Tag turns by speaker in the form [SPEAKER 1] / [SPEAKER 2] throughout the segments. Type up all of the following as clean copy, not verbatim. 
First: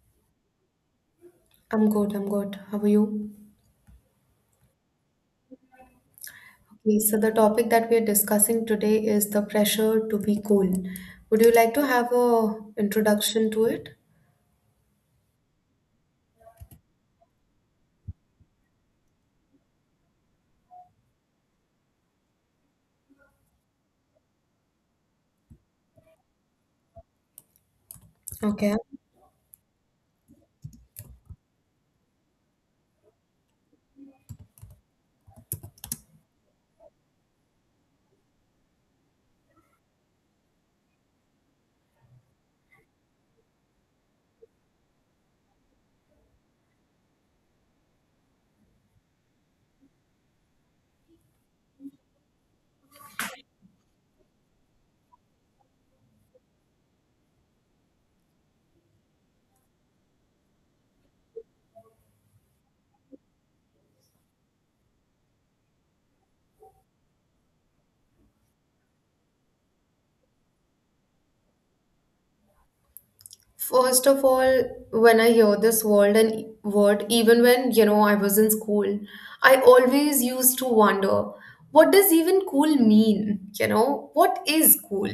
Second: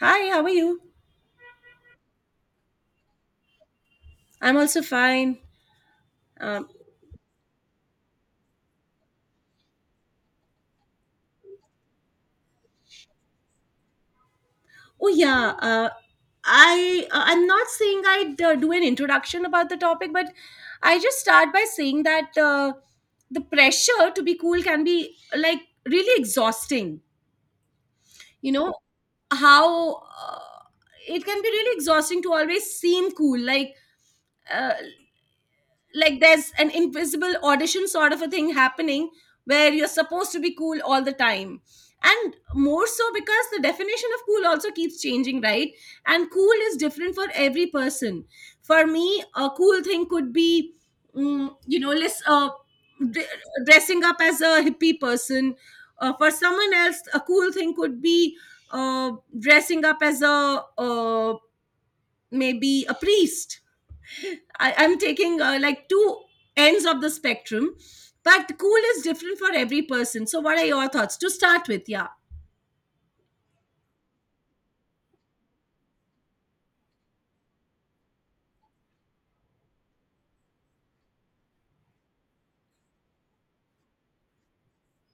[SPEAKER 1] Hi, how are you?
[SPEAKER 2] I'm good, I'm good. How are you?
[SPEAKER 1] I'm also fine. Um,
[SPEAKER 2] Okay, so the topic that we're discussing today is the pressure to be cool. Would you like to have a introduction to it?
[SPEAKER 1] oh yeah, I'm not saying I'd do an introduction about the topic, but I just start by saying that the pressure to be cool can be like really exhausting. You know
[SPEAKER 2] Okay.
[SPEAKER 1] how it can be really exhausting to always seem cool. Like. Uh, like there's an invisible audition sort of a thing happening, where you're supposed to be cool all the time. And more so because the definition of cool also keeps changing, right? And cool is different for every person. For me, a cool thing could be, less d- dressing up as a hippie person. For someone else a cool thing could be uh, dressing up as a maybe a priest. I'm taking like two ends of the spectrum, but cool is different for every person. So, what are your thoughts to start with? Yeah.
[SPEAKER 2] First of all, when I hear this word, even when, you know, I was in school, I always used to wonder, what does even cool mean? You know, what is cool?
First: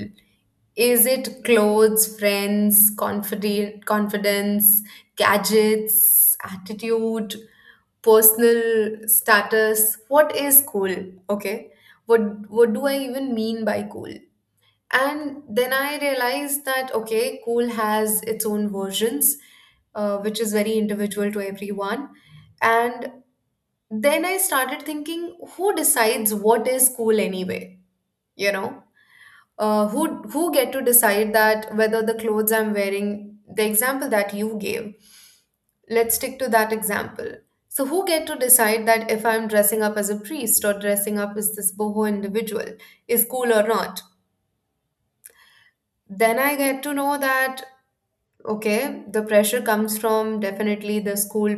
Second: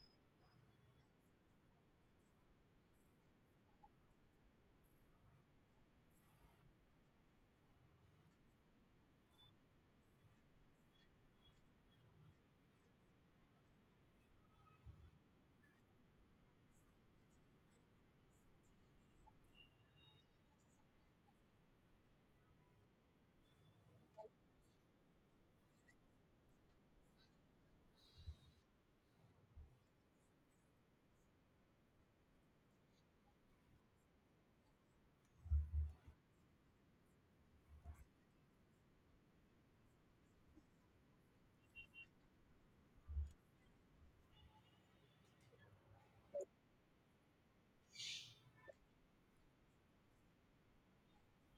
[SPEAKER 2] Is it clothes, friends, confident confidence, gadgets, attitude, personal status. What is cool? Okay, what what do I even mean by cool? And then I realized that okay, cool has its own versions, which is very individual to everyone. And then I started thinking, who decides what is cool anyway? You know, uh, who who get to decide that whether the clothes I'm wearing, the example that you gave. Let's stick to that example. So, who get to decide that if I'm dressing up as a priest or dressing up as this boho individual is cool or not? Then I get to know that, okay, the pressure comes from definitely the school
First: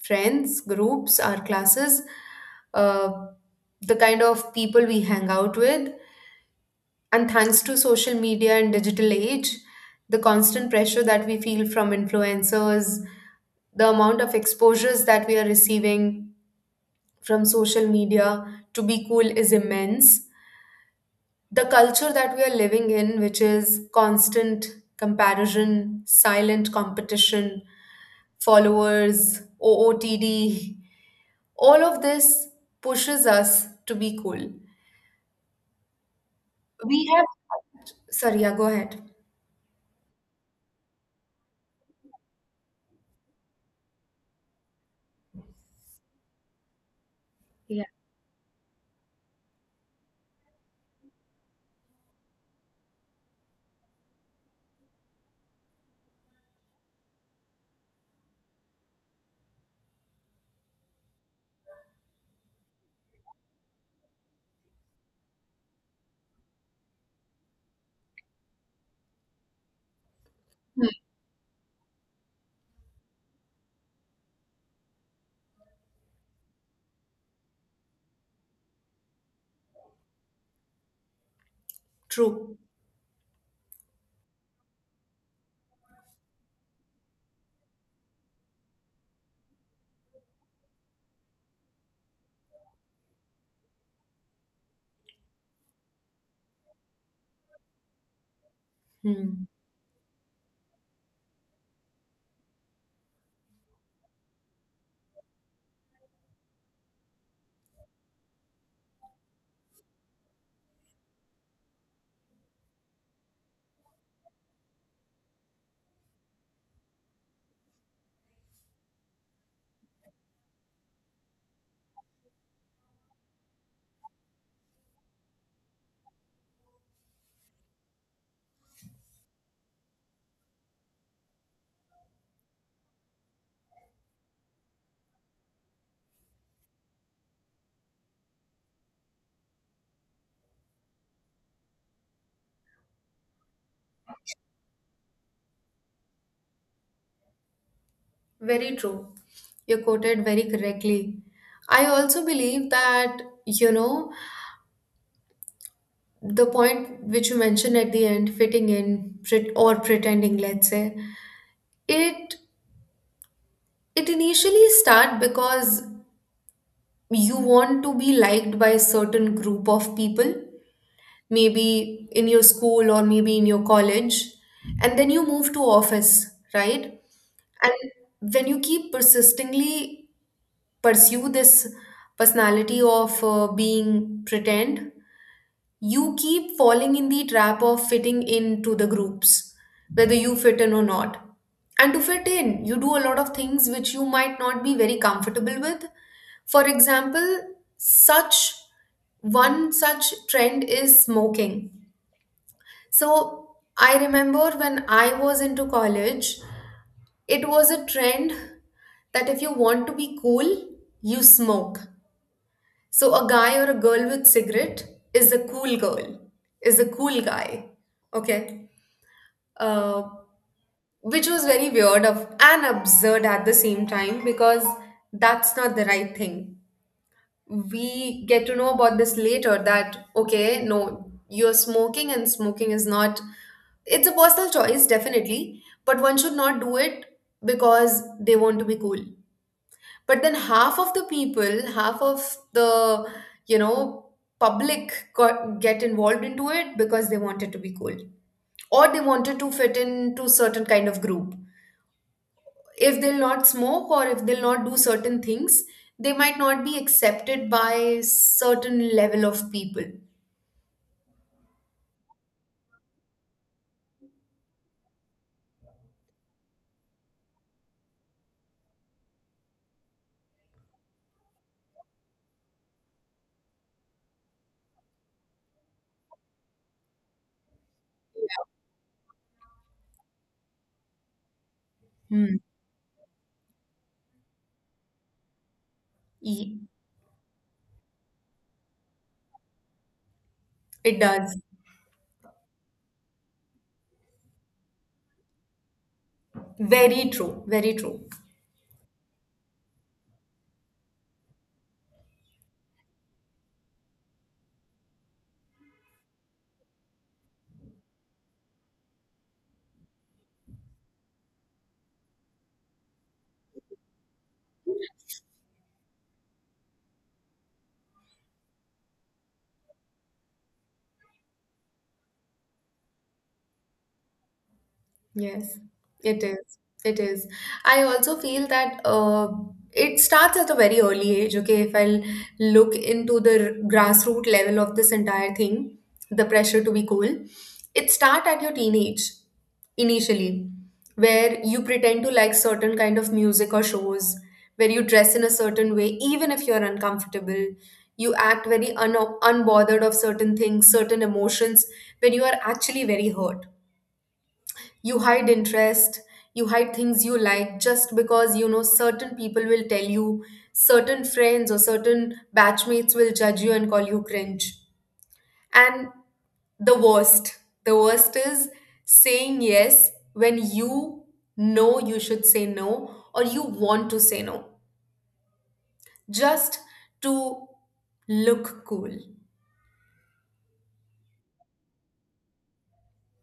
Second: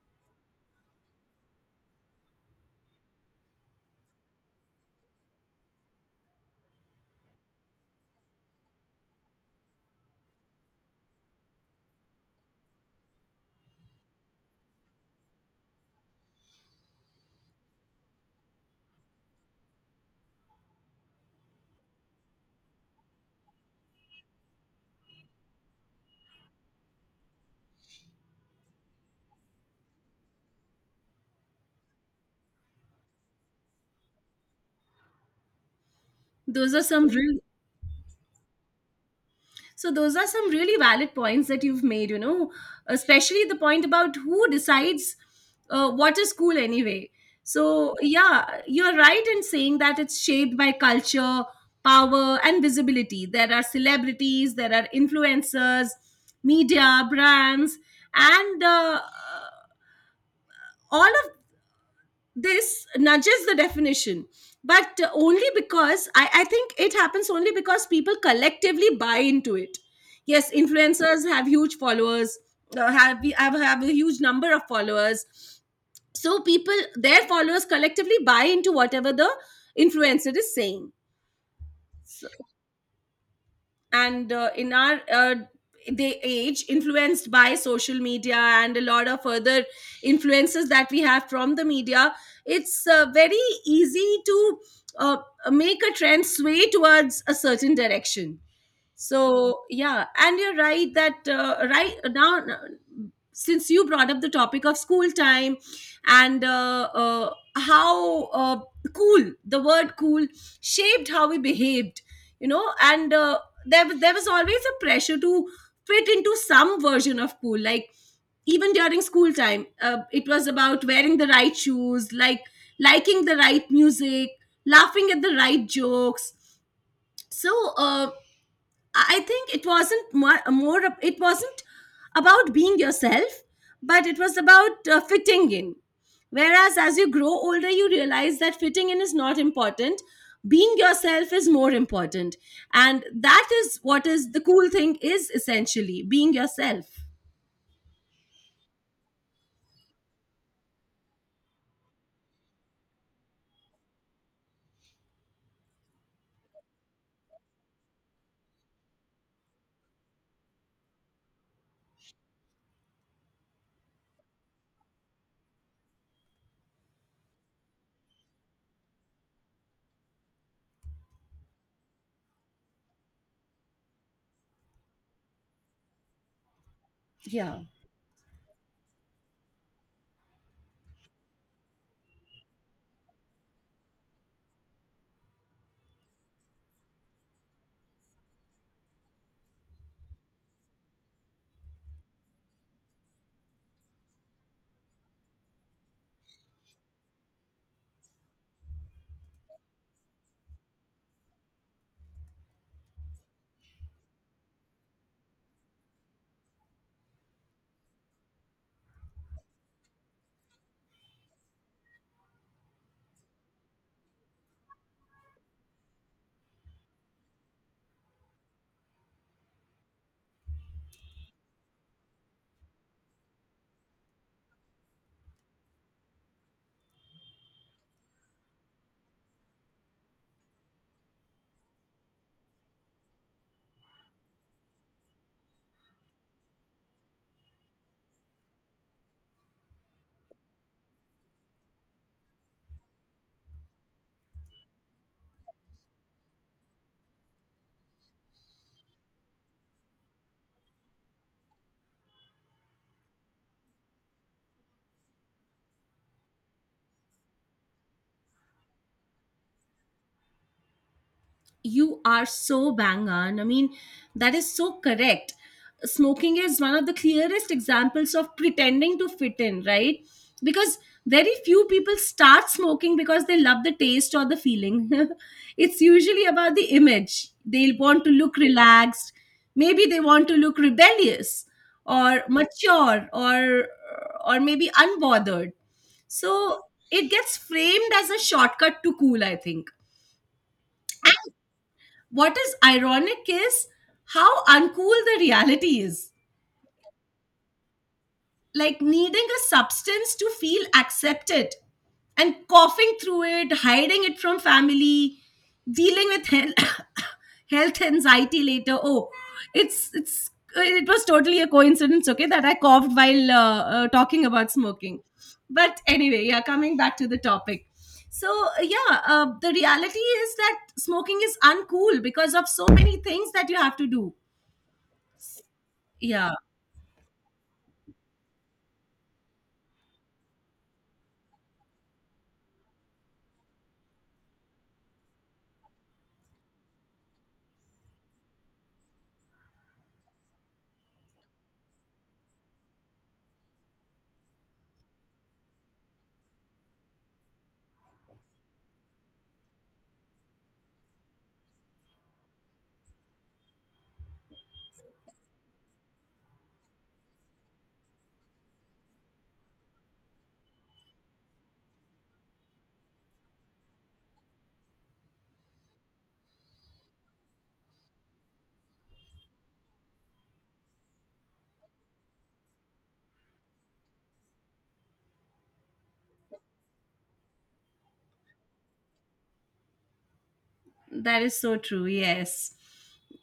[SPEAKER 2] friends, groups, our classes, uh, the kind of people we hang out with. And thanks to social media and digital age, the constant pressure that we feel from influencers, the amount of exposures that we are receiving from social media to be cool is immense. The culture that we are living in, which is constant comparison, silent competition, followers, OOTD, all of this pushes us to be cool.
[SPEAKER 1] those are
[SPEAKER 2] We
[SPEAKER 1] some
[SPEAKER 2] have,
[SPEAKER 1] real.
[SPEAKER 2] sorry, yeah, go ahead.
[SPEAKER 1] So, those are some really valid points that you've made. You know, especially the point about who decides what is cool anyway.
[SPEAKER 2] Yeah.
[SPEAKER 1] So, yeah, you're right in saying that it's shaped by culture, power, and visibility. There are celebrities, there are influencers, media, brands, and all of this nudges the definition. But only because I think it happens only because people collectively buy into it. Yes, influencers have huge followers, have a huge number of followers. So people, their followers, collectively buy into whatever the influencer is saying.
[SPEAKER 2] True.
[SPEAKER 1] And in our day age influenced by social media and a lot of other influences that we have from the media, it's very easy to uh, make a trend sway towards a certain direction.
[SPEAKER 2] Hmm.
[SPEAKER 1] So yeah, and you're right that right now, since you brought up the topic of school time and how cool the word cool shaped how we behaved, and there was always a pressure to fit into some version of cool. Like, even during school time, it was about wearing the right shoes, like liking the right music, laughing at the right jokes. So. Uh, I think it wasn't it wasn't about being yourself, but it was about fitting in. Whereas as you grow older, you realize that fitting in is not important. Being yourself is more important. And that is what is the cool thing is essentially being yourself.
[SPEAKER 2] Very true. You quoted very correctly. I also believe that, you know, the point which you mentioned at the end fitting in pret- or pretending, let's say it, it initially start because you want to be liked by a certain group of people, maybe in your school or maybe in your college, and then you move to office, right?
[SPEAKER 1] Yeah,
[SPEAKER 2] And when you keep persistently pursue this personality of being pretend, you keep falling in the trap of fitting into the groups, whether you fit in or not. And to fit in, you do a lot of things which you might not be very comfortable with. For example, such one such trend is smoking. So I remember when I was into college, it was a trend that if you want to be cool, you smoke. So a guy or a girl with cigarette is a cool girl, is a cool guy. Okay. Uh, which was very weird of and absurd at the same time because that's not the right thing. We get to know about this later that okay, no, you're smoking and smoking is not, it's a personal choice, definitely, but one should not do it because they want to be cool. But then half of the people, half of the, you know, public got, get involved into it because they wanted to be cool or they wanted to fit into certain kind of group. If they'll not smoke or if they'll not do certain things, they might not be accepted by certain level of people.
[SPEAKER 1] you are so bang on. I mean, that is so correct. Smoking is one of the clearest examples of pretending to fit in, right? Because very few people start smoking because they love the taste or the feeling. It's usually about the image. They want to look relaxed. Maybe they want to look rebellious or
[SPEAKER 2] Hmm.
[SPEAKER 1] mature, or maybe unbothered.
[SPEAKER 2] Ye-
[SPEAKER 1] So it gets framed as a shortcut to cool, I think.
[SPEAKER 2] It does.
[SPEAKER 1] What is ironic is how uncool the reality is,
[SPEAKER 2] Very true. Very true.
[SPEAKER 1] like needing a substance to feel accepted, and coughing through it, hiding it from family, dealing with health, health anxiety later. Oh, it's it's it was totally a coincidence, okay, that I coughed while talking about smoking. But anyway, yeah, coming back to the topic. So, yeah, the reality is that smoking is uncool because of so many things that you have to do.
[SPEAKER 2] Yes, it
[SPEAKER 1] Yeah.
[SPEAKER 2] is. It is. I also feel that it starts at a very early age. Okay, if I'll look into the grassroots level of this entire thing, the pressure to be cool, it starts at your teenage initially, where you pretend to like certain kind of music or shows, where you dress in a certain way, even if you're uncomfortable. You act very un unbothered of certain things, certain emotions, when you are actually very hurt. You hide interest, you hide things you like just because you know certain people will tell you, certain friends or certain batchmates will judge you and call you cringe. And the worst, the worst is saying yes when you know you should say no or you want to say no just to look cool.
[SPEAKER 1] That is so true. Yes.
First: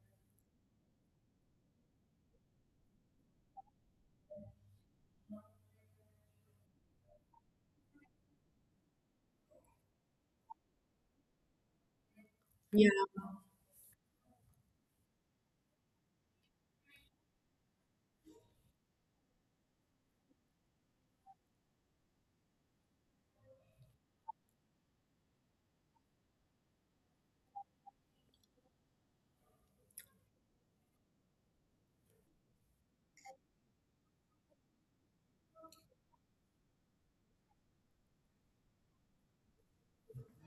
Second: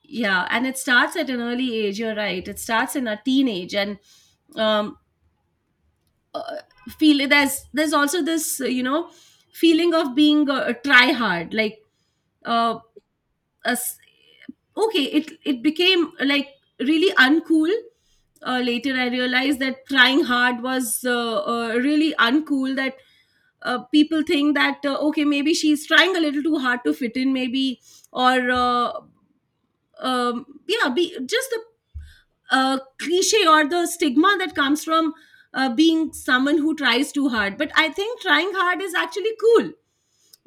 [SPEAKER 1] Yeah. And it starts at an early age. You're right. It starts in a teenage and um, uh, feel there's also this, feeling of being a try hard, like, uh,
[SPEAKER 2] Yeah.
[SPEAKER 1] us okay. It became like really uncool. Later I realized that trying hard was really uncool, that people think that okay, maybe she's trying a little too hard to fit in maybe, or yeah, just the cliche or the stigma that comes from being someone who tries too hard. But I think trying hard is actually cool,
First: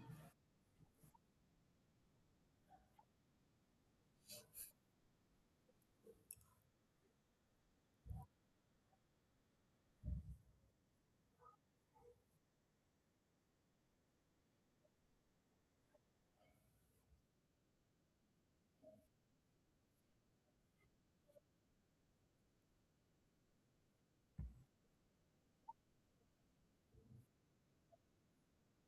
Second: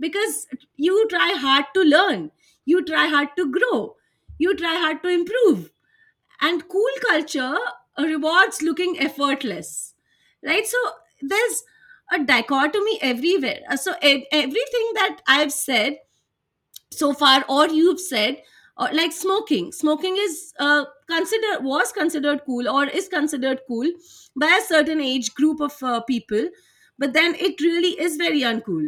[SPEAKER 1] because you try hard to learn, you try hard to grow, you try hard to improve. And cool culture rewards looking effortless, right? So there's a dichotomy everywhere. So everything that I've said so far or you've said, or like smoking is considered was considered cool or is considered cool by a certain age group of people. But then it really is very uncool.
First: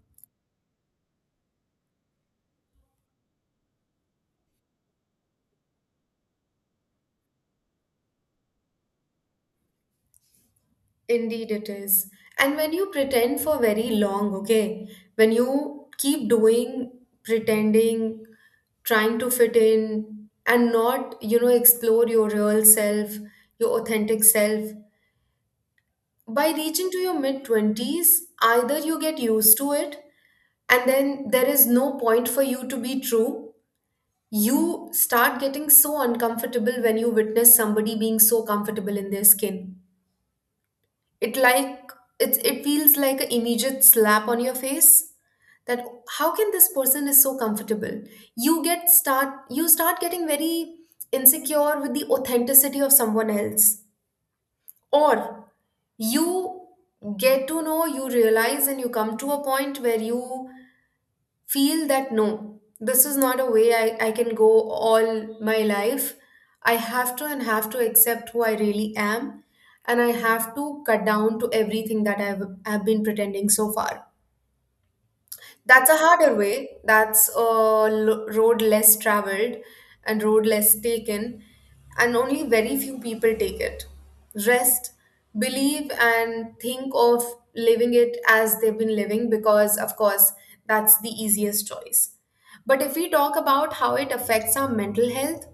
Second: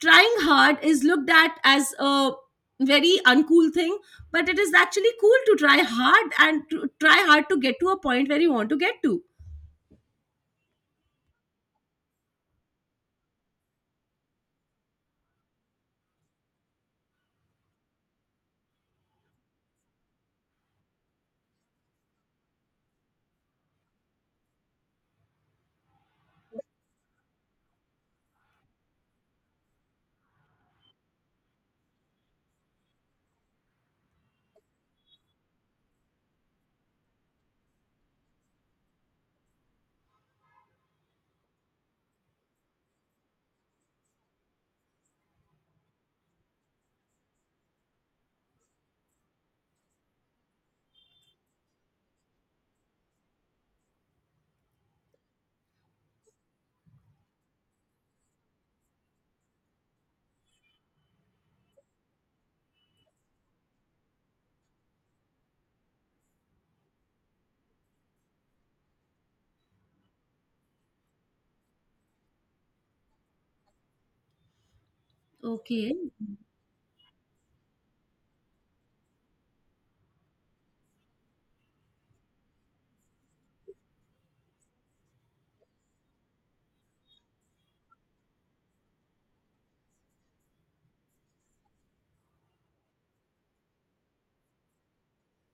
[SPEAKER 1] Trying hard is looked at as a very uncool thing, but it is actually cool to try hard and to try hard to get to a point where you want to get to.
[SPEAKER 2] Indeed, it is. And when you pretend for very long, okay, when you keep doing pretending, trying to fit in, and not, you know, explore your real self, your authentic self, by reaching to your mid 20s, either you get used to it and then there is no point for you to be true. You start getting so uncomfortable when you witness somebody being so comfortable in their skin. It like, it's, it feels like an immediate slap on your face that how can this person is so comfortable. You get start you start getting very insecure with the authenticity of someone else. Or you get to know you realize and you come to a point where you feel that no, this is not a way I can go all my life. I have to, and have to accept who I really am, and I have to cut down to everything that I've been pretending so far. That's a
[SPEAKER 1] Okay.
[SPEAKER 2] harder way. That's a lo- road less traveled and road less taken, and only very few people take it. Rest, believe, and think of living it as they've been living because, of course, that's the easiest choice. But if we talk about how it affects our mental health,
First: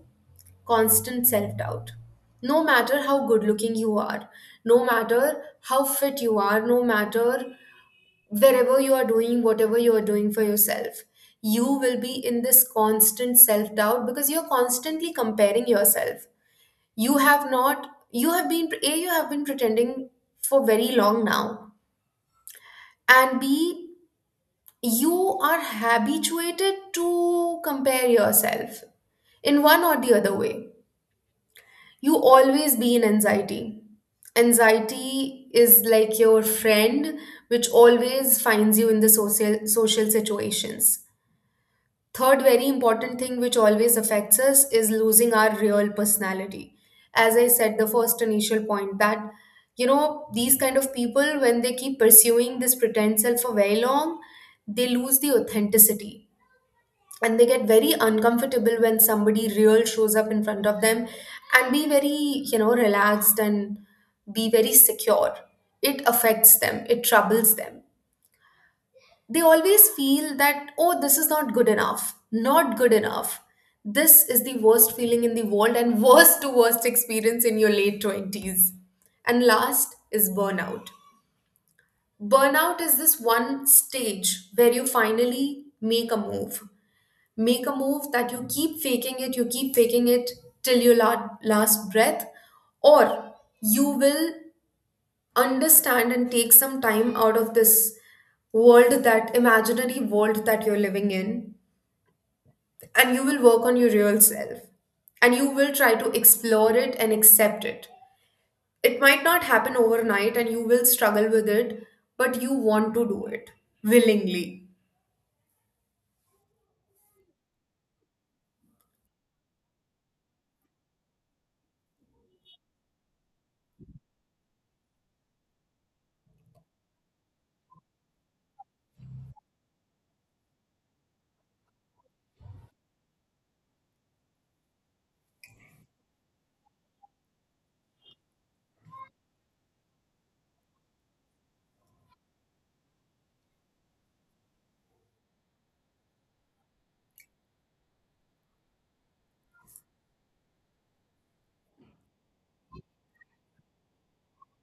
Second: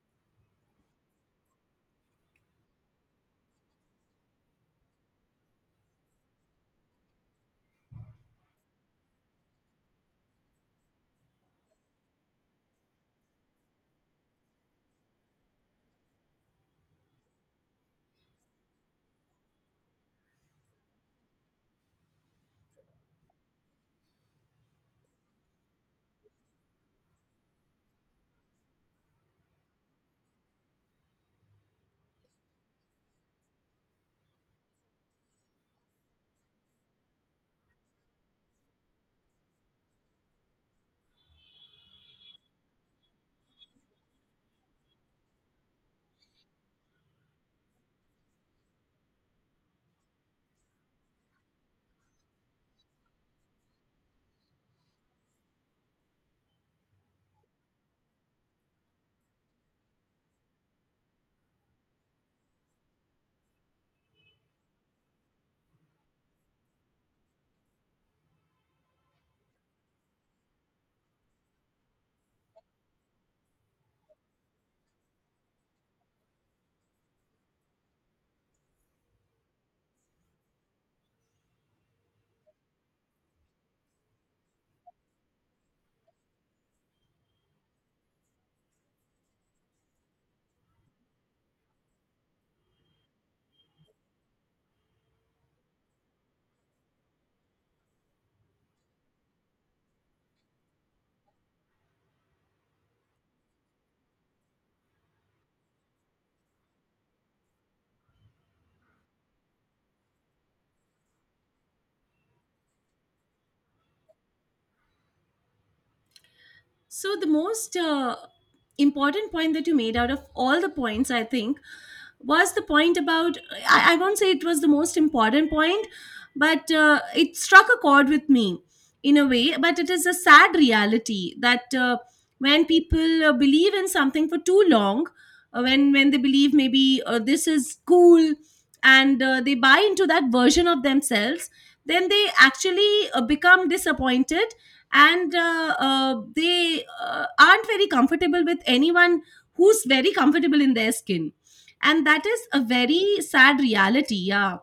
[SPEAKER 2] constant self doubt. No matter how good looking you are, no matter how fit you are, no matter wherever you are doing whatever you are doing for yourself, you will be in this constant self doubt because you're constantly comparing yourself. You have not you have been a, you have been pretending for very long now, and b, you are habituated to compare yourself in one or the other way. You always be in anxiety. Anxiety is like your friend, which always finds you in the social situations. Third, very important thing which always affects us is losing our real personality. As I said, the first initial point that, you know, these kind of people, when they keep pursuing this pretend self for very long, they lose the authenticity and they get very uncomfortable when somebody real shows up in front of them and be very, you know, relaxed and be very secure. It affects them, it troubles them. They always feel that oh, this is not good enough, not good enough. This is the worst feeling in the world and worst to worst experience in your late 20s. And last is burnout. Burnout is this one stage where you finally make a move. Make a move that you keep faking it, you keep faking it till your la- last breath. Or you will understand and take some time out of this world, that imaginary world that you're living in, and you will work on your real self and you will try to explore it and accept it. It might not happen overnight and you will struggle with it, but you want to do it willingly.
[SPEAKER 1] So the most important point that you made out of all the points, I think, was the point about... I won't say it was the most important point, but it struck a chord with me in a way. But it is a sad reality that when people believe in something for too long, when they believe maybe this is cool, and they buy into that version of themselves, then they actually become disappointed, and they aren't very comfortable with anyone who's very comfortable in their skin. And that is a very sad reality. Yeah.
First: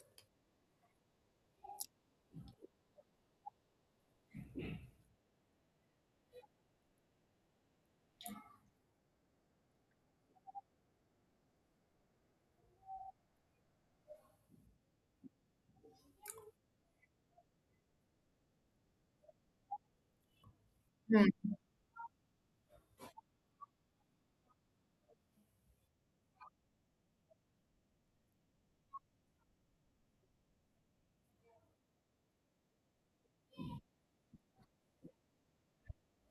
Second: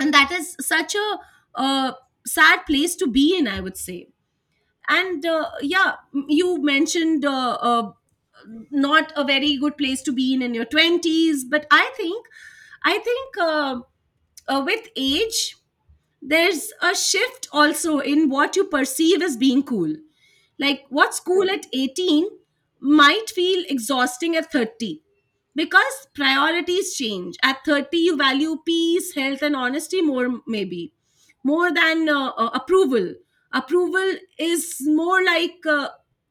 [SPEAKER 1] And that is such a uh, sad place to be in, I would say. And yeah, you mentioned not a very good place to be in your 20s, but I think with age there's a shift also in what you perceive as being cool. Like what's
[SPEAKER 2] Hmm.
[SPEAKER 1] cool at 18 might feel exhausting at 30 because priorities change. At 30, you value peace, health, and honesty more, maybe more than approval. Approval is more like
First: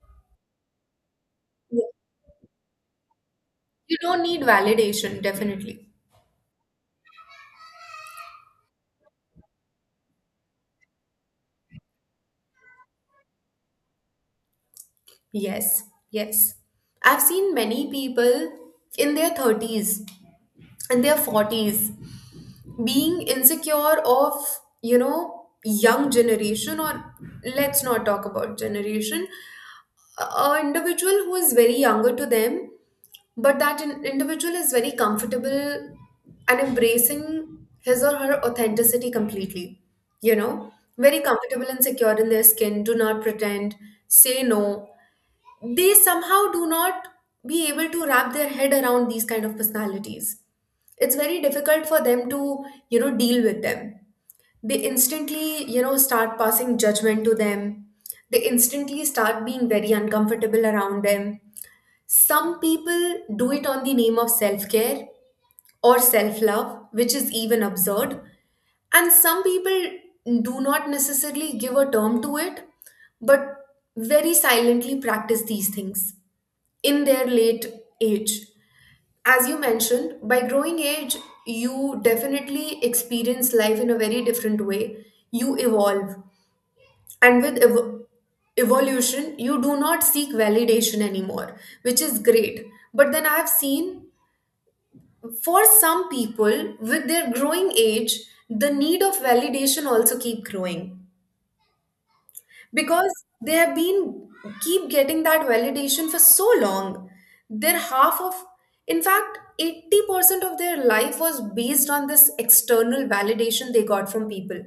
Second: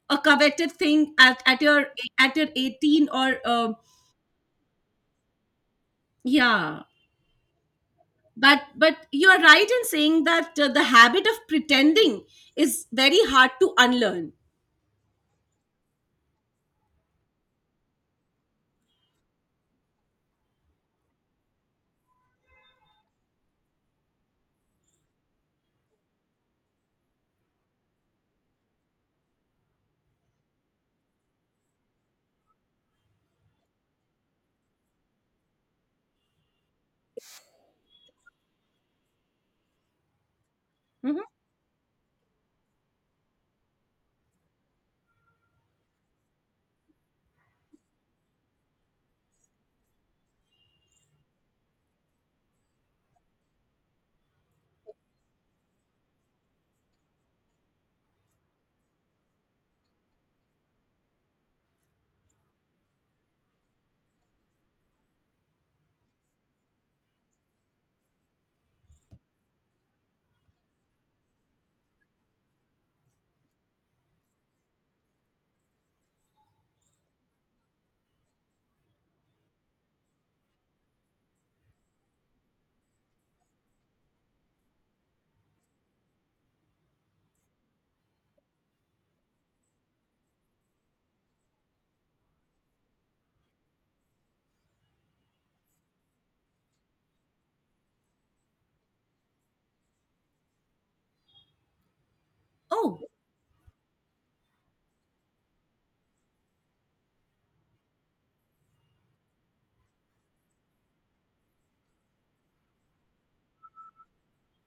[SPEAKER 1] a coveted thing at, at your 18 or
[SPEAKER 2] You don't need validation, definitely.
[SPEAKER 1] yeah. But you are right in saying that the habit of pretending is very hard to unlearn.
[SPEAKER 2] Yes, yes. I've seen many people in their 30s, in their 40s, being insecure of, you know, young generation. Or let's not talk about generation, a individual who is very younger to them, but that in- individual is very comfortable and embracing his or her authenticity completely, you know.
[SPEAKER 1] Hmm.
[SPEAKER 2] Very comfortable and secure in their skin, do not pretend, say no. They somehow do not be able to wrap their head around these kind of personalities. It's very difficult for them to, you know, deal with them. They instantly, you know, start passing judgment to them. They instantly start being very uncomfortable around them. Some people do it on the name of self-care or self-love, which is even absurd. And some people do not necessarily give a term to it, but very silently practice these things in their late age. As you mentioned, by growing age, you definitely experience life in a very different way. You evolve, and with evolution, you do not seek validation anymore, which is great. But then I've seen for some people with their growing age, the need of validation also keep growing
[SPEAKER 1] Oh,
[SPEAKER 2] because they have been keep getting that validation for so long. Their half of, in fact 80% of their life was based on this external validation they got from people.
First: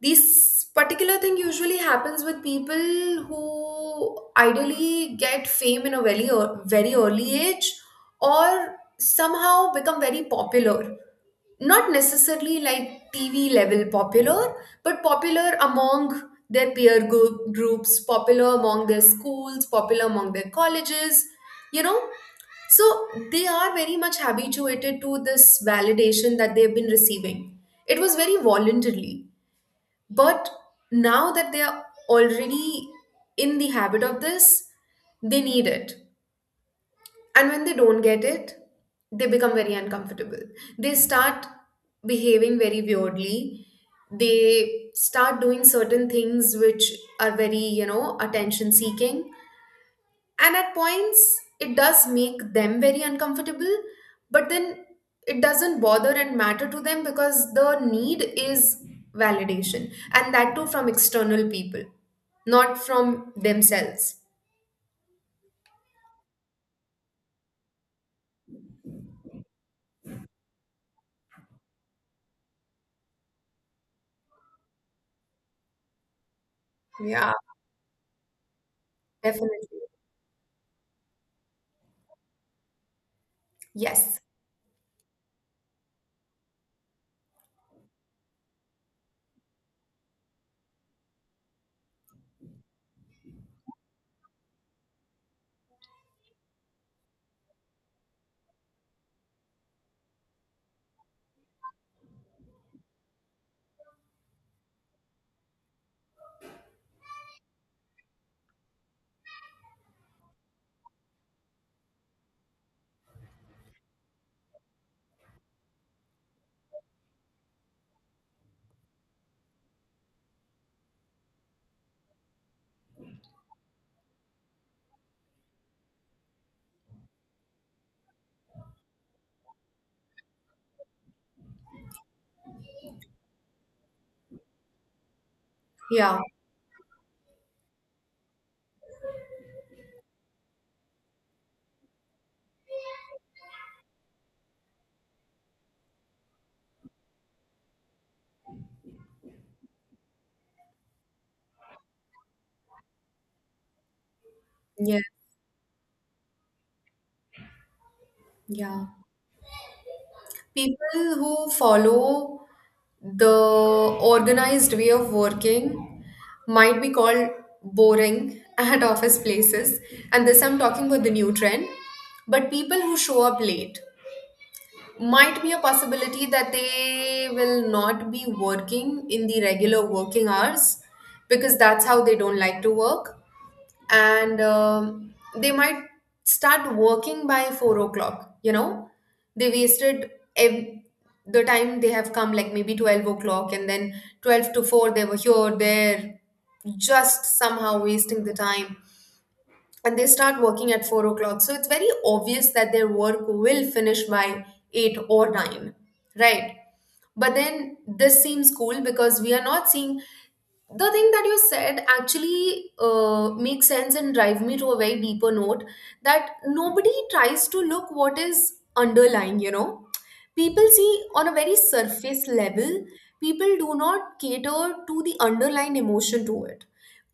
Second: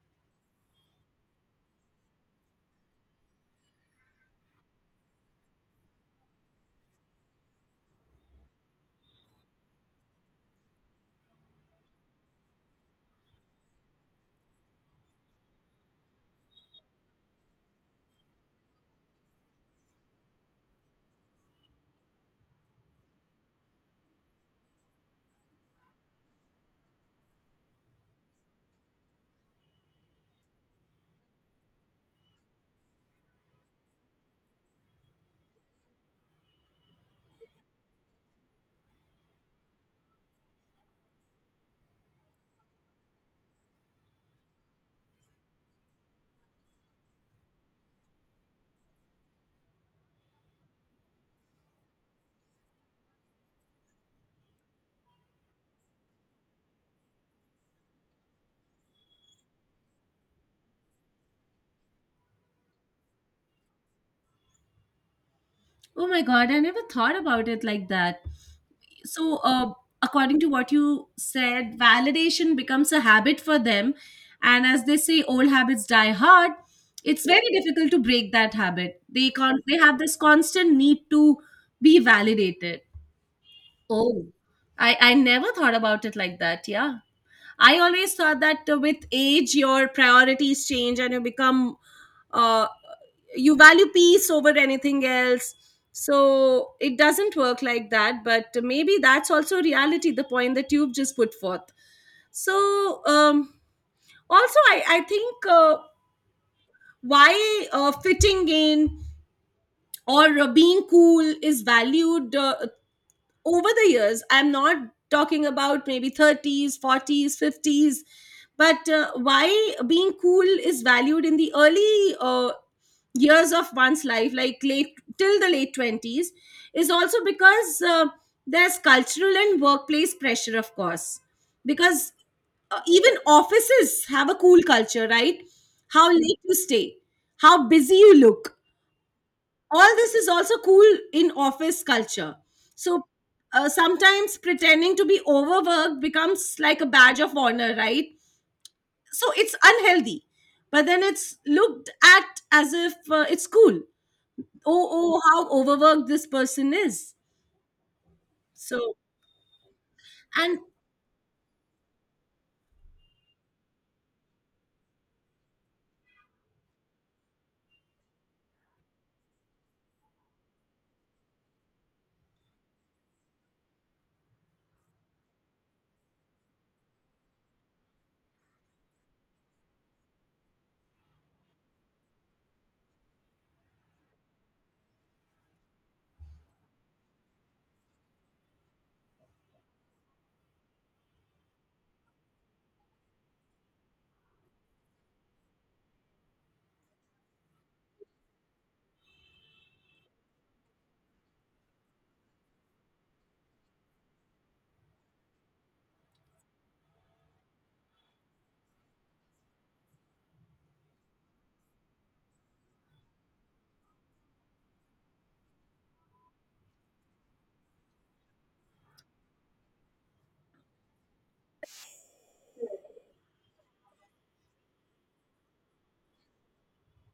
[SPEAKER 2] This particular thing usually happens with people who ideally get fame in a very ear- very early age, or somehow become very popular. Not necessarily like TV level popular, but popular among their peer groups, popular among their schools, popular among their colleges, you know. So they are very much habituated to this validation that they've been receiving. It was very voluntarily. But now that they are already in the habit of this, they need it. And when they don't get it, they become very uncomfortable. They start behaving very weirdly. They start doing certain things which are very, attention seeking, and at points it does make them very uncomfortable, but then it doesn't bother and matter to them because the need is validation, and that too from external people, not from themselves.
[SPEAKER 1] oh my god, I never thought about it like that. So according to what you said, validation becomes a habit for them. And as they say, old habits die hard. It's
[SPEAKER 2] Yeah,
[SPEAKER 1] very difficult to break that habit. They can't
[SPEAKER 2] definitely.
[SPEAKER 1] They have this constant need to be validated.
[SPEAKER 2] Yes.
[SPEAKER 1] Oh, I never thought about it like that. Yeah. I always thought that with age, your priorities change and uh, you value peace over anything else. So it doesn't work like that. But maybe that's also reality, the point that you've just put forth. So, also, I think why fitting in or being cool is valued over the years, I'm not talking about maybe 30s, 40s, 50s, but why being cool is valued in the early years of one's life, like late till the late 20s, is also because there's cultural and workplace pressure, of course, because even offices have a cool culture, right? How
[SPEAKER 2] Yeah,
[SPEAKER 1] late you stay, how busy you look, all this is also cool in office culture. So sometimes pretending to be overworked becomes like a badge of honor, right? So it's unhealthy, but then it's looked at as if it's cool. Oh,
[SPEAKER 2] yeah,
[SPEAKER 1] how overworked this person is.
[SPEAKER 2] yeah.
[SPEAKER 1] So and...
[SPEAKER 2] People who follow the organized way of working might be called boring at office places, and this I'm talking about the new trend. But people who show up late, might be a possibility that they will not be working in the regular working hours because that's how they don't like to work. And they might start working by 4 o'clock, they wasted the time. They have come like maybe 12 o'clock, and then 12 to 4 they were here there, just somehow wasting the time, and they start working at 4 o'clock. So it's very obvious that their work will finish by eight or nine, right? But then this seems cool because we are not seeing the thing that you said. Actually, makes sense and drive me to a very deeper note, that nobody tries to look what is underlying, People see on a very surface level, people do not cater to the underlying emotion to it,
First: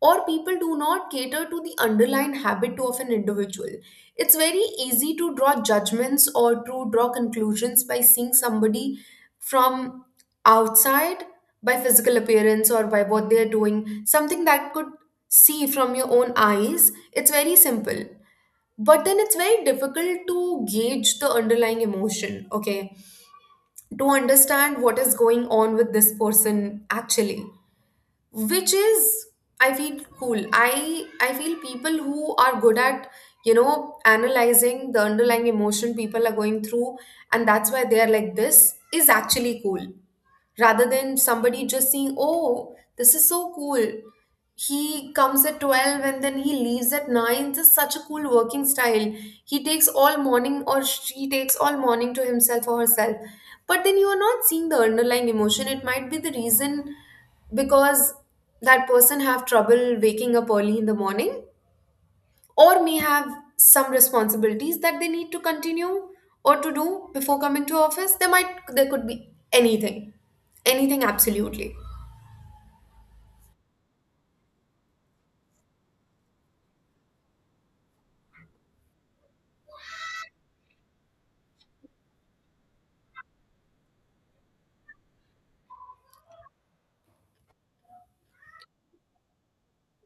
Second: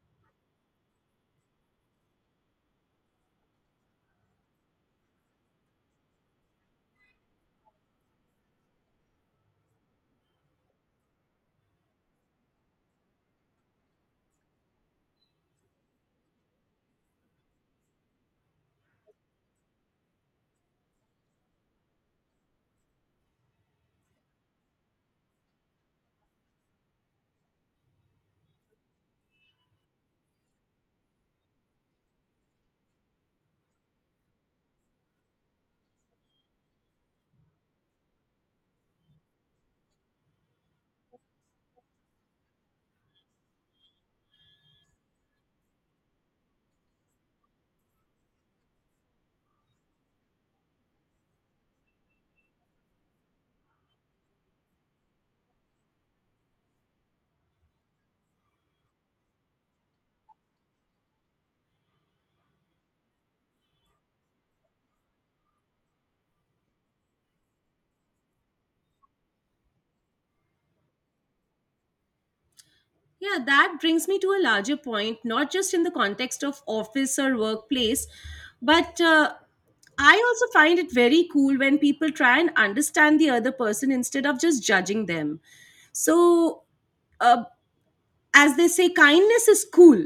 [SPEAKER 2] or people do not cater to the underlying habit of an individual. It's very easy to draw judgments or to draw conclusions by seeing somebody from outside, by physical appearance or by what they're doing, something that could see from your own eyes. It's very simple. But then it's very difficult to gauge the underlying emotion, okay? To understand what is going on with this person actually, which is, I feel cool. I feel people who are good at, analyzing the underlying emotion people are going through, and that's why they are like, this is actually cool, rather than somebody just seeing, oh, this is so cool. He comes at 12 and then he leaves at 9. This is such a cool working style. He takes all morning, or she takes all morning, to himself or herself. But then you are not seeing the underlying emotion. It might be the reason because that person have trouble waking up early in the morning, or may have some responsibilities that they need to continue or to do before coming to office. There might, there could be anything, anything absolutely.
[SPEAKER 1] Yeah, that brings me to a larger point, not just in the context of office or workplace, but I also find it very cool when people try and understand the other person instead of just judging them. So, uh, as they say, kindness is cool.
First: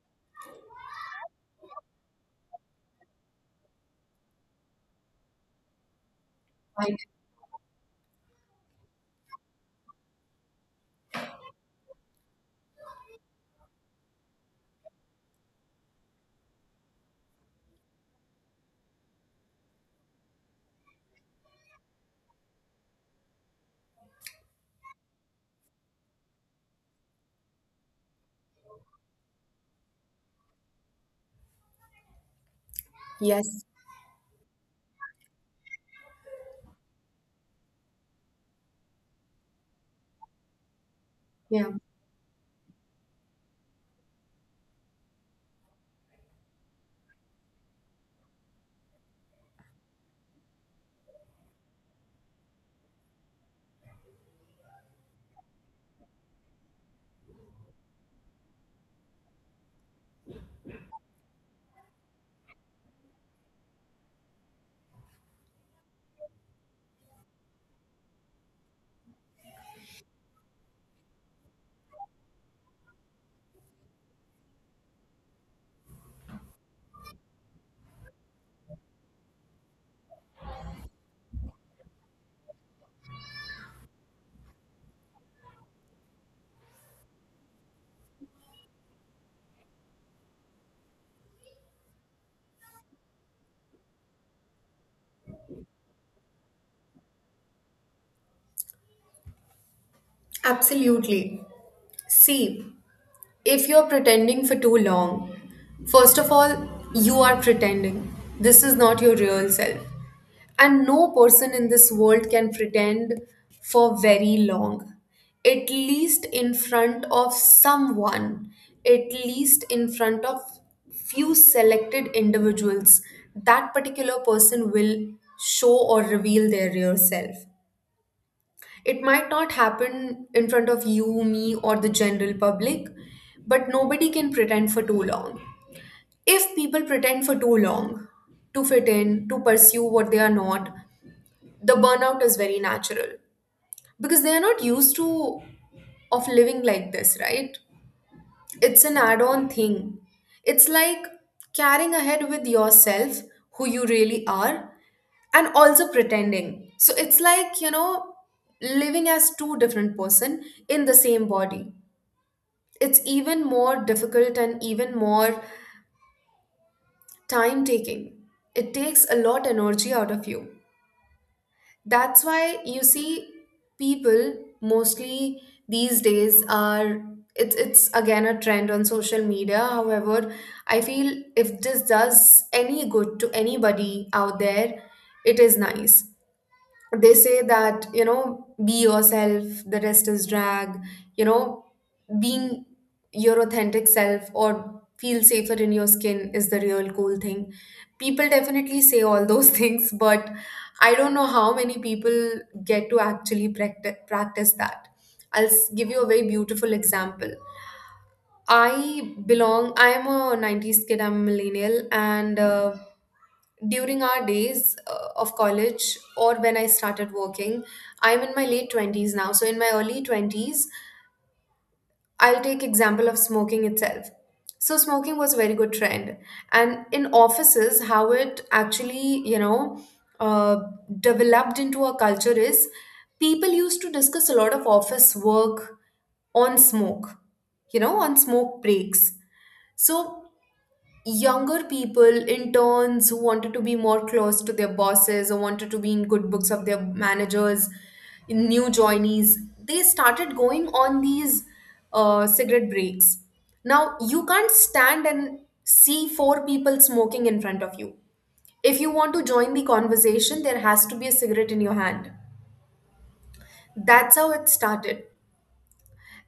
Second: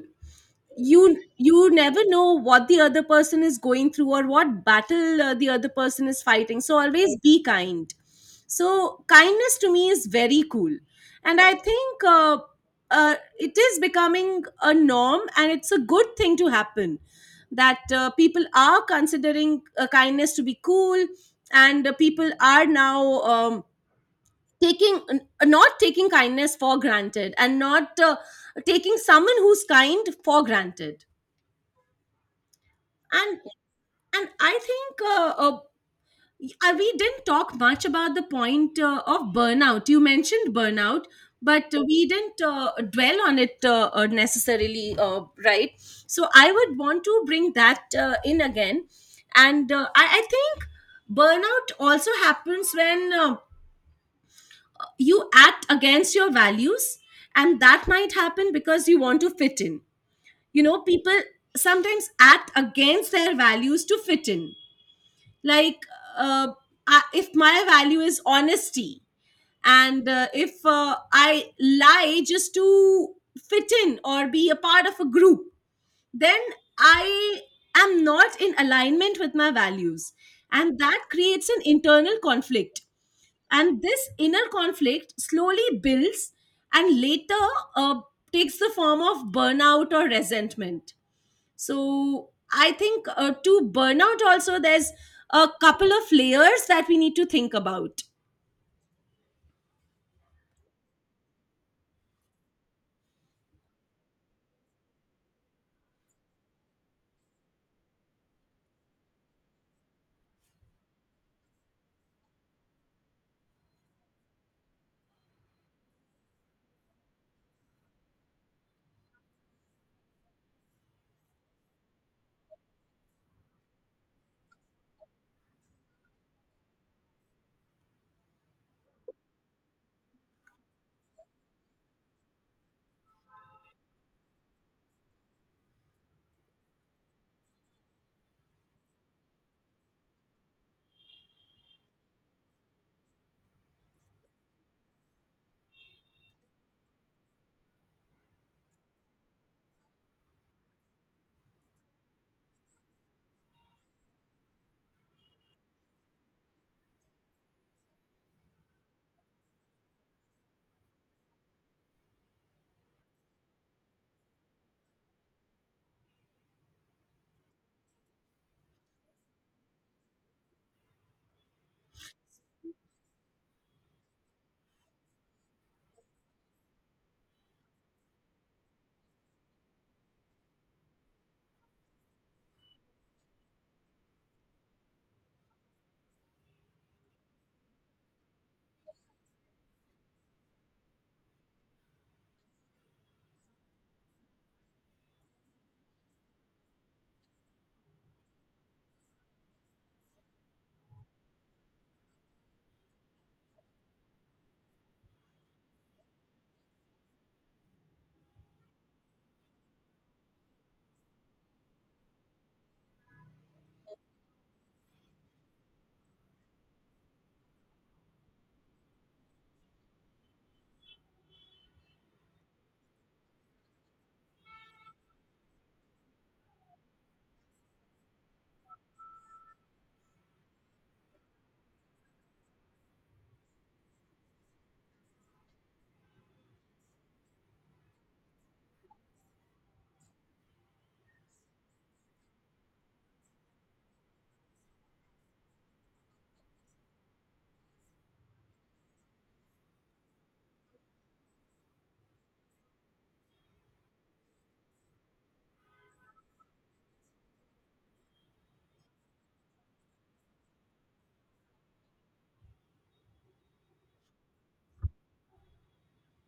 [SPEAKER 1] You never know what the other person is going through or what battle the other person is fighting, so
[SPEAKER 2] Right.
[SPEAKER 1] always be kind. So kindness to me is very cool. And I think it is becoming a norm and it's a good thing to happen, that people are considering kindness to be cool. And people are now taking not taking kindness for granted and not taking someone who's kind for granted. And
[SPEAKER 2] Yes.
[SPEAKER 1] I think we didn't talk much about the point of burnout. You mentioned burnout,
[SPEAKER 2] Yeah,
[SPEAKER 1] but we didn't dwell on it necessarily, right? So I would want to bring that in again. And I think burnout also happens when you act against your values, and that might happen because you want to fit in. You know, people sometimes act against their values to fit in. Like uh, if my value is honesty, and if I lie just to fit in or be a part of a group, then I am not in alignment with my values, and that creates an internal conflict. And this inner conflict slowly builds and later uh, takes the form of burnout or resentment. So I think to burnout also there's a couple of layers that we need to think about.
[SPEAKER 2] absolutely. See, if you're pretending for too long, first of all, you are pretending. This is not your real self. And no person in this world can pretend for very long. At least in front of someone, at least in front of few selected individuals, that particular person will show or reveal their real self. It might not happen in front of you, me, or the general public, but nobody can pretend for too long. If people pretend for too long to fit in, to pursue what they are not, the burnout is very natural because they are not used to of living like this, right? It's an add on thing. It's like carrying ahead with yourself, who you really are, and also pretending. So it's like, living as two different person in the same body. It's even more difficult and even more time taking. It takes a lot energy out of you. That's why you see people mostly these days are, it's again a trend on social media. However, I feel if this does any good to anybody out there, it is nice. They say that, be yourself, the rest is drag, you know being your authentic self or feel safer in your skin is the real cool thing. People definitely say all those things, but I don't know how many people get to actually practice that. Give you a very beautiful example. I am a 90s kid, I'm a millennial, and during our days of college, or when I started working, I'm in my late 20s now. So in my early 20s, I'll take example of smoking itself. So smoking was a very good trend. And in offices, how it actually, uh, developed into a culture is, people used to discuss a lot of office work on smoke, you know, on smoke breaks. So younger people, interns, who wanted to be more close to their bosses or wanted to be in good books of their managers, new joinees, they started going on these cigarette breaks. Now you can't stand and see 4 people smoking in front of you. If you want to join the conversation, there has to be a cigarette in your hand. That's how it started.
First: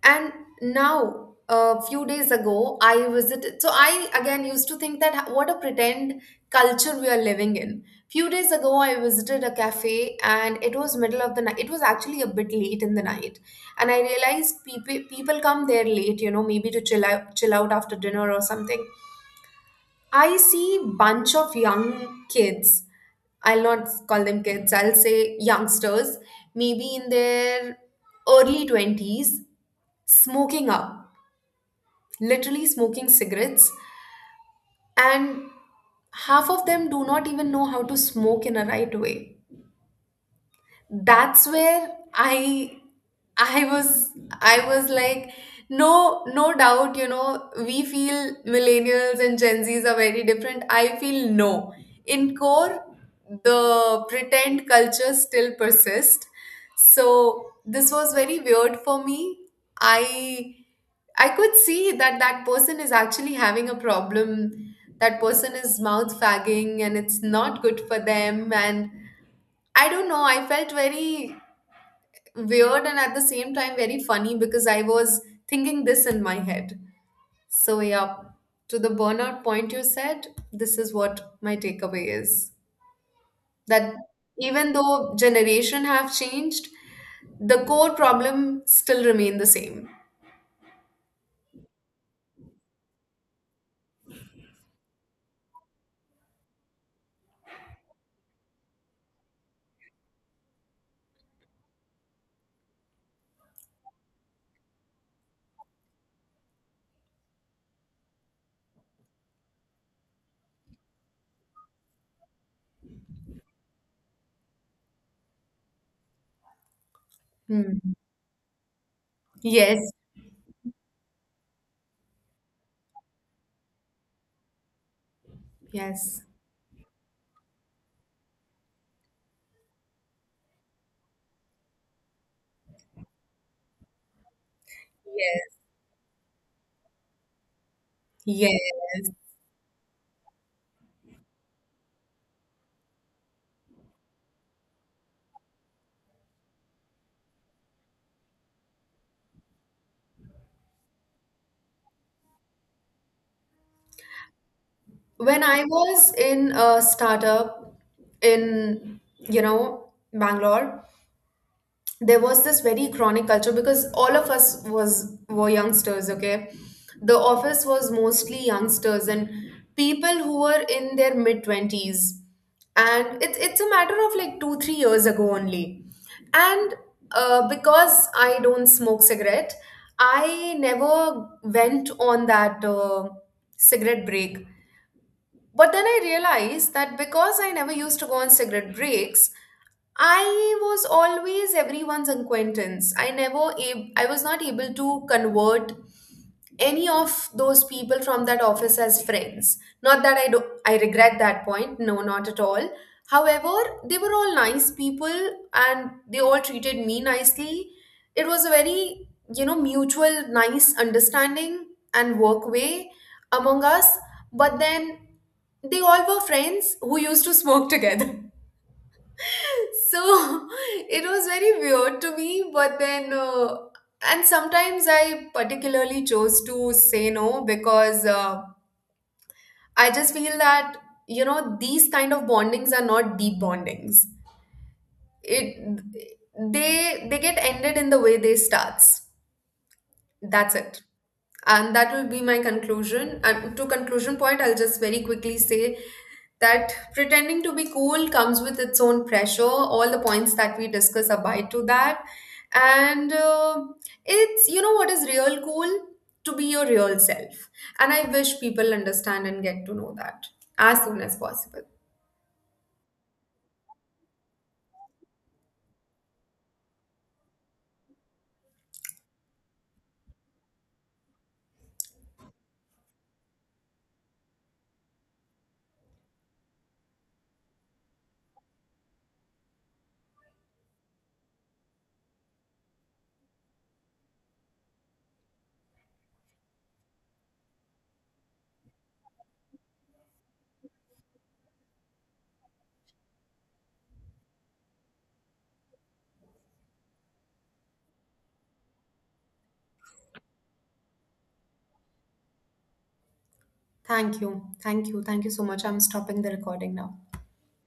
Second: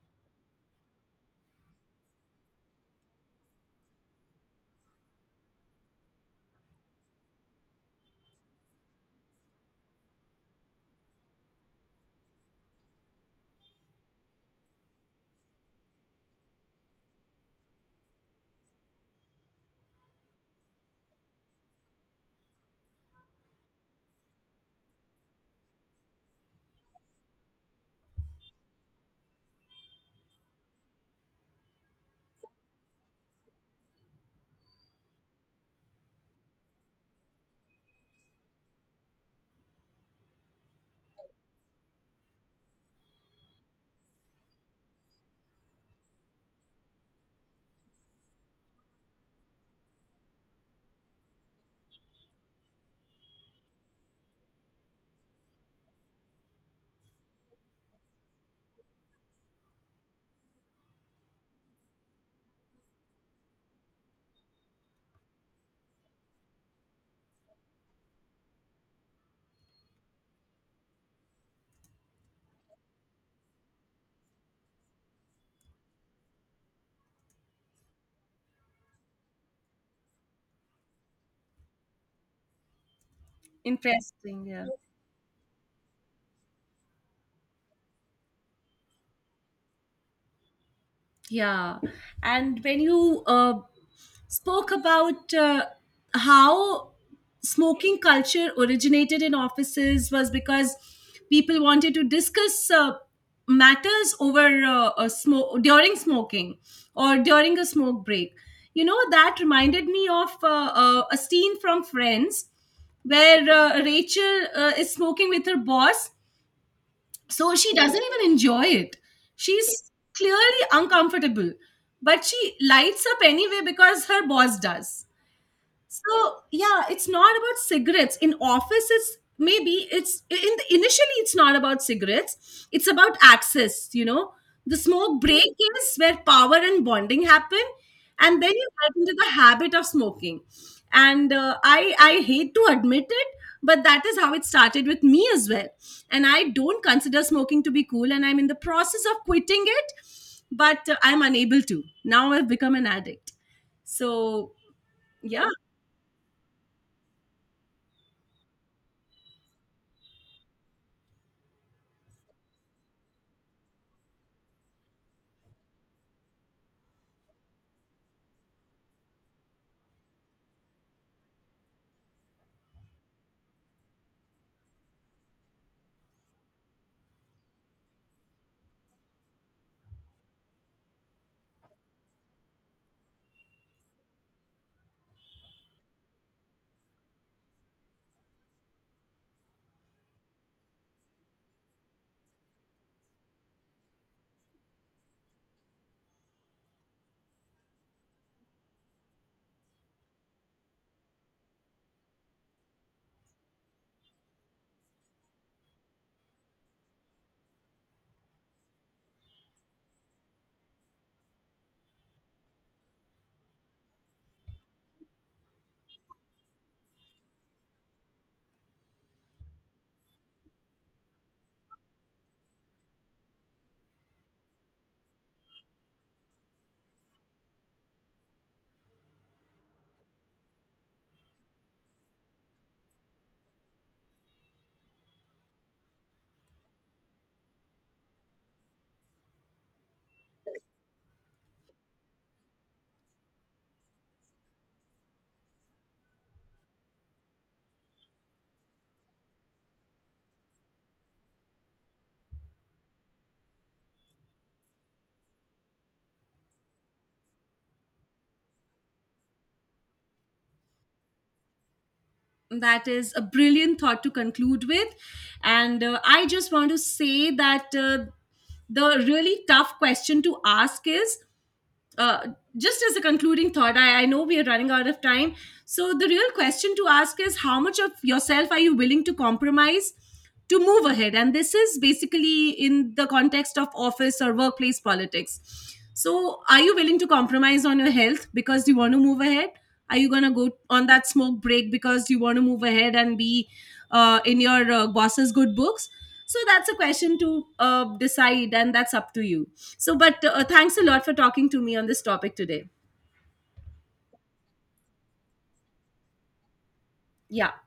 [SPEAKER 2] And now a few days ago I visited, so I again used to think that, what a pretend culture we are living in. Few days ago I visited a cafe, and it was middle of the night, it was actually a bit late in the night, and I realized people, come there late, you know, maybe to chill out, after dinner or something. I see bunch of young kids, I'll not call them kids, I'll say youngsters, maybe in their early 20s, smoking up, literally smoking cigarettes, and half of them do not even know how to smoke in a right way. That's where i was I was like, no, no doubt, you know, we feel millennials and gen z's are very different. I feel no, in core, the pretend culture still persists. So this was very weird for me. i I could see that that person is actually having a problem. That person is mouth fagging and it's not good for them. And I don't know. I felt very weird, and at the same time very funny, because I was thinking this in my head. So, yeah, to the burnout point you said, this is what my takeaway is. That
[SPEAKER 1] Interesting. Yeah.
[SPEAKER 2] even though generation have changed, the core problem still remain the same.
[SPEAKER 1] Yeah, and when you spoke about how smoking culture originated in offices was because people wanted to discuss matters over a smoke during smoking or during a smoke break. You know, that reminded me of a scene from Friends where Rachel is smoking with her boss. So she
[SPEAKER 2] Hmm.
[SPEAKER 1] doesn't even enjoy it,
[SPEAKER 2] Yes,
[SPEAKER 1] she's clearly uncomfortable, but she lights up anyway because her boss does.
[SPEAKER 2] yes,
[SPEAKER 1] So yeah, it's not about cigarettes. In offices, maybe it's initially it's not about cigarettes. It's about access. You know, the smoke break is where power and bonding happen, and then you
[SPEAKER 2] yes.
[SPEAKER 1] get into the habit of smoking. And I hate to admit it, but that is how it started with me as well. And I don't consider smoking to be cool, and I'm in the process of quitting it, but I'm unable to. Now I've become an addict. So
[SPEAKER 2] When
[SPEAKER 1] yeah.
[SPEAKER 2] I was in a startup in, you know, Bangalore, there was this very chronic culture, because all of us was were youngsters, okay? The office was mostly youngsters, and people who were in their mid 20s. And it's, a matter of like 2 3 years ago only. And because I don't smoke cigarette, I never went on that cigarette break. But then I realized that because I never used to go on cigarette breaks, I was always everyone's acquaintance. I never I was not able to convert any of those people from that office as friends. Not that I do I regret that point, no, not at all. However, they were all nice people, and they all treated me nicely. It was a very, you know, mutual nice understanding and work way among us. But then they all were friends who used to smoke together. So it was very weird to me, but then, and sometimes I particularly chose to say no, because I just feel that, you know, these kind of bondings are not deep bondings. It they get ended in the way they starts. That's it. And that will be my conclusion. And to conclusion point, I'll just very quickly say that pretending to be cool comes with its own pressure. All the points that we discuss abide to that. And it's, you know, what is real cool? To be your real self. And I wish people understand and get to know that as soon as possible.
[SPEAKER 1] That is a brilliant thought to conclude with. And I just want to say that the really tough question to ask is uh, just as a concluding thought, I know we are running out of time. So, the real question to ask is how much of yourself are you willing to compromise to move ahead? And this is basically in the context of office or workplace politics. So, are you willing to compromise on your health because you want to move ahead? Are you going to go on that smoke break because you want to move ahead and be in your boss's good books? So that's a question to decide, and that's up to you. So but thanks a lot for talking to me on this topic today.
[SPEAKER 2] Thank you. Thank you so much. I'm stopping the recording now.
[SPEAKER 1] Yeah.